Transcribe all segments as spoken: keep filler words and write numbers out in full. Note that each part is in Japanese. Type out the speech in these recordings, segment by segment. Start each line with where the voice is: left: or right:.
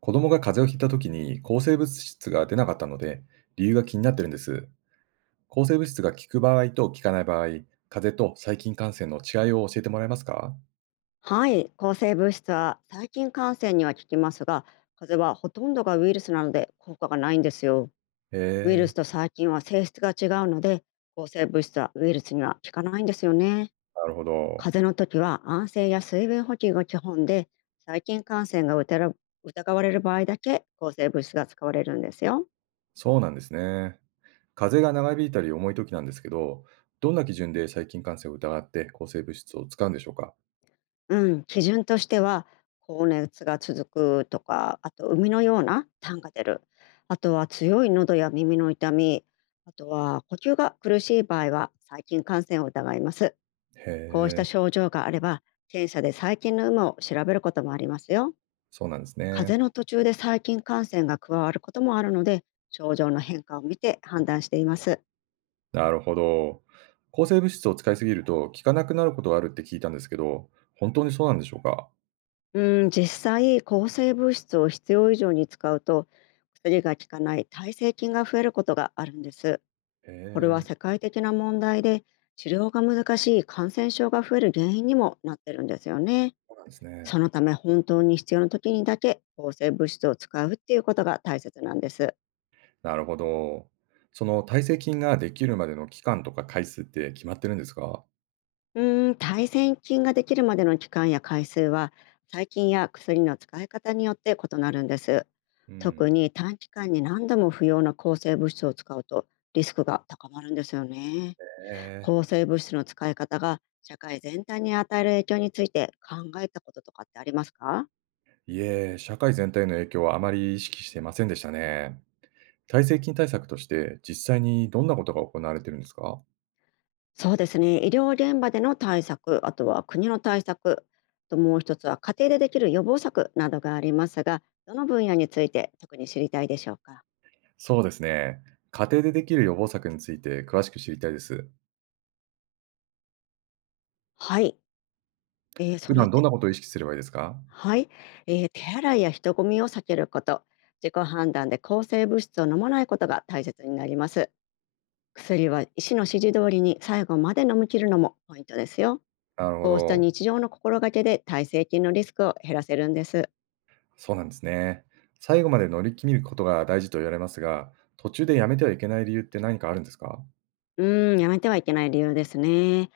right: 子供が風邪をひいた時に抗生物質が出なかったので、理由が気になってるんです。抗生物質が効く場合と効かない場合、風邪と細菌感染の違いを教えてもらえますか？
left: はい、抗生物質は細菌感染には効きますが、風邪はほとんどがウイルスなので効果がないんですよ。
right: へ
left: ウイルスと
right: え。
left: 細菌は性質が違うので、抗生物質はウイルスには効かないんですよね。
right: なるほど。
left: 風邪の時は安静や水分補給が基本で、細菌感染が疑わ疑われる場合だけ抗生物質が使われるんですよ。
right: そうなんですね。風邪が長引いたり重い時なんですけど、どんな基準で細菌感染を疑って抗生物質を使うんでしょうか？
left: うん、基準としては高熱が続くとか、あと海のような痰が出る、あとは強い喉や耳の痛み、あとは呼吸が苦しい場合は細菌感染を疑います。
right: へ
left: こうした
right: え。
left: 症状があれば、検査で細菌の有無を調べることもありますよ。
right: そうなんです
left: 風
right: ね。
left: 邪の途中で細菌感染が加わることもあるので、症状の変化を見て判断しています。
right: なるほど。抗生物質を使いすぎると効かなくなることがあるって聞いたんですけど、本当にそうなんでしょうか？
left: うん、実際、抗生物質を必要以上に使うと、薬が効かない耐性菌が増えることがあるんです。
right: へ
left: これは
right: え。
left: 世界的な問題で、治療が難しい感染症が増える原因にもなってるんですよね。
right: そうなんです
left: そ
right: ね。
left: のため、本当に必要な時にだけ抗生物質を使うっていうことが大切なんです。
right: なるほど。その耐性菌ができるまでの期間とか回数って決まってるんですか？
left: うーん、耐性菌ができるまでの期間や回数は、細菌や薬の使い方によって異なるんです。
right: う
left: 特
right: ん。
left: に短期間に何度も不要な抗生物質を使うとリスクが高まるんですよね。
right: ええ、
left: 抗生物質の使い方が社会全体に与える影響について考えたこととかってありますか？
right: いえ、社会全体の影響はあまり意識していませんでしたね。耐性菌対策として実際にどんなことが行われてるんですか？
left: そうですね。医療現場での対策、あとは国の対策、ともう一つは家庭でできる予防策などがありますが、どの分野について特に知りたいでしょうか？
right: そうですね。家庭でできる予防策について詳しく知りたいです。
left: はい。えー、そ
right: 普
left: れっ
right: 段どん
left: て、
right: なことを意識すればいいですか？
left: はい、えー、手洗いや人混みを避けること、自己判断で抗生物質を飲まないことが大切になります。薬は医師の指示通りに最後まで飲み切るのもポイントですよ。
right: なるほ
left: こうした
right: ど。
left: 日常の心がけで耐性菌のリスクを減らせるんです。
right: そうなんですね。最後まで乗り切ることが大事と言われますが、途中でやめてはいけない理由って何かあるんですか？
left: うーん、やめてはいけない理由ですね。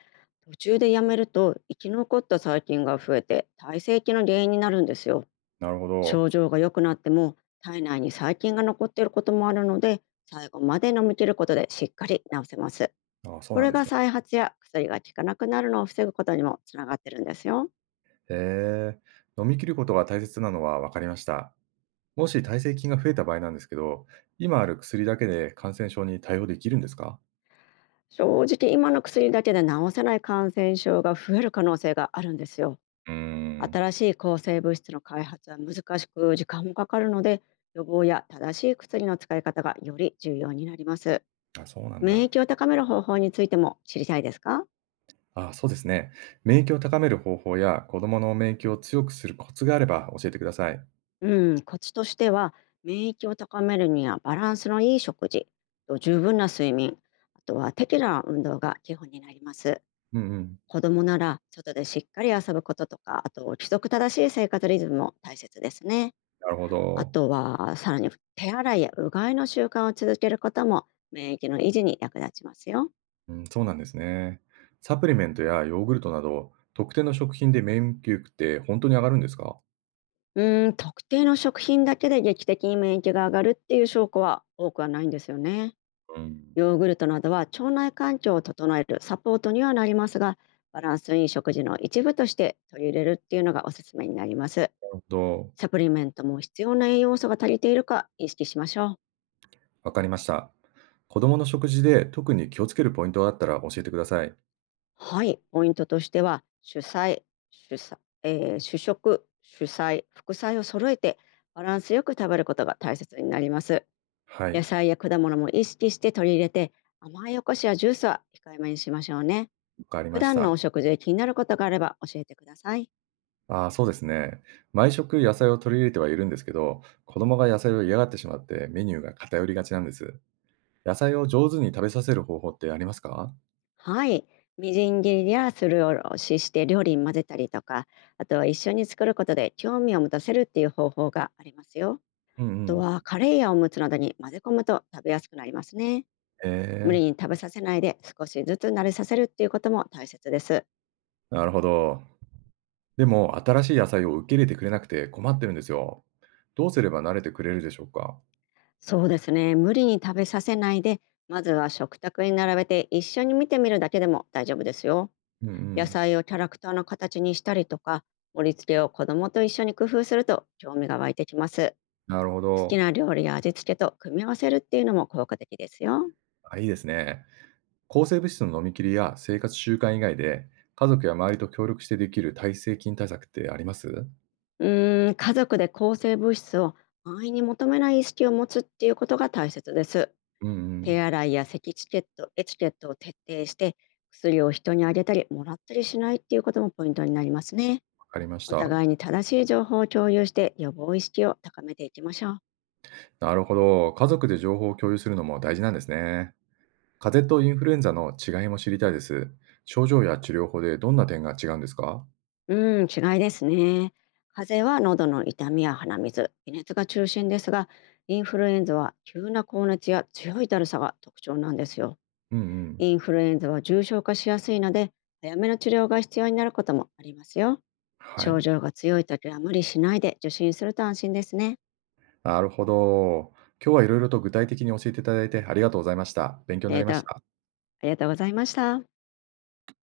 left: 途中でやめると生き残った細菌が増えて耐性菌の原因になるんですよ。
right: なるほ
left: 症
right: ど。
left: 状が良くなっても体内に細菌が残っていることもあるので、最後まで飲み切ることでしっかり治せます。
right: あ、そう
left: こ
right: なん
left: れ
right: で
left: が
right: すね。
left: 再発や薬が効かなくなるのを防ぐことにもつながってるんですよ。
right: へえ、飲み切ることが大切なのは分かりました。もし耐性菌が増えた場合なんですけど、今ある薬だけで感染症に対応できるんですか？
left: 正直今の薬だけで治せない感染症が増える可能性があるんですよ。
right: うーん、
left: 新しい抗生物質の開発は難しく時間もかかるので、予防や正しい薬の使い方がより重要になります。
right: あ、そうなん
left: 免
right: だ。
left: 疫を高める方法についても知りたいですか？
right: あ、そうですね。免疫を高める方法や子供の免疫を強くするコツがあれば教えてください。
left: うん、コツとしては、免疫を高めるにはバランスのいい食事と十分な睡眠、あとは適度な運動が基本になります。
right: うんうん、
left: 子供なら外でしっかり遊ぶこととか、あと規則正しい生活リズムも大切ですね。
right: なるほ
left: あ
right: ど。
left: とはさらに手洗いやうがいの習慣を続けることも免疫の維持に役立ちますよ。
right: うん、そうなんですね。サプリメントやヨーグルトなど、特定の食品で免疫力って本当に上がるんですか？
left: うーん、特定の食品だけで劇的に免疫が上がるっていう証拠は多くはないんですよね。
right: うん。
left: ヨーグルトなどは腸内環境を整えるサポートにはなりますが、バランスいい食事の一部として取り入れるっていうのがおすすめになります。
right: なるほど。
left: サプリメントも必要な栄養素が足りているか意識しましょう。
right: わかりました。子供の食事で特に気をつけるポイントがあったら教えてください。
left: はい、ポイントとしては、主菜、主菜、えー主食、主菜、副菜を揃えてバランスよく食べることが大切になります。
right: はい、
left: 野
right: わ
left: 菜や果物も意識して取り入れて、甘いお菓子やジュースは控えめにしましょうね。
right: かり
left: 普
right: まし
left: 段のお
right: た。
left: 食事で気になることがあれば教えてください。
right: ああ、そうですね。毎食野菜を取り入れてはいるんですけど、子供が野菜を嫌がってしまってメニューが偏りがちなんです。野菜を上手に食べさせる方法ってありますか？
left: はい。みじん切りやすりおろしして料理に混ぜたりとか、あとは一緒に作ることで興味を持たせるっていう方法がありますよ。
right: うんう
left: あと
right: ん。
left: はカレーやおむつなどに混ぜ込むと食べやすくなりますね。無理に
right: え
left: 食べさせないで少しずつ慣れさせるっていうことも大切です。
right: え、なるほど。でも、新しい野菜を受け入れてくれなくて困ってるんですよ。どうすれば慣れてくれるでしょうか？
left: そうですね。無理に食べさせないで、まずは食卓に並べて一緒に見てみるだけでも大丈夫ですよ。
right: うんう
left: 野
right: ん。
left: 菜をキャラクターの形にしたりとか、盛り付けを子供と一緒に工夫すると興味が湧いてきます。
right: なるほ
left: 好き
right: ど。
left: な料理や味付けと組み合わせるっていうのも効果的ですよ。
right: あ、いいですね。抗生物質の飲み切りや生活習慣以外で、家族や周りと協力してできる耐性菌対策ってあります？
left: うーん、家族で抗生物質を安易に求めない意識を持つっていうことが大切です。
right: うんう
left: 手
right: ん、
left: 洗いや咳チケット、エチケットを徹底して、薬を人にあげたり、もらったりしないっていうこともポイントになりますね。
right: わかりまし
left: お
right: た。
left: 互いに正しい情報を共有して、予防意識を高めていきましょう。
right: なるほど。家族で情報を共有するのも大事なんですね。風邪とインフルエンザの違いも知りたいです。症状や治療法でどんな点が違うんですか？
left: うん、違いですね。風邪は喉の痛みや鼻水、微熱が中心ですが、インフルエンザは急な高熱や強いだるさが特徴なんですよ。
right: うんうん。
left: インフルエンザは重症化しやすいので、早めの治療が必要になることもありますよ。
right: はい。
left: 症状が強い時は無理しないで受診すると安心ですね。
right: なるほど。今日はいろいろと具体的に教えていただいてありがとうございました。勉強にな
left: デー
right: りま
left: タ
right: し
left: あ
right: た。
left: りがとうございました。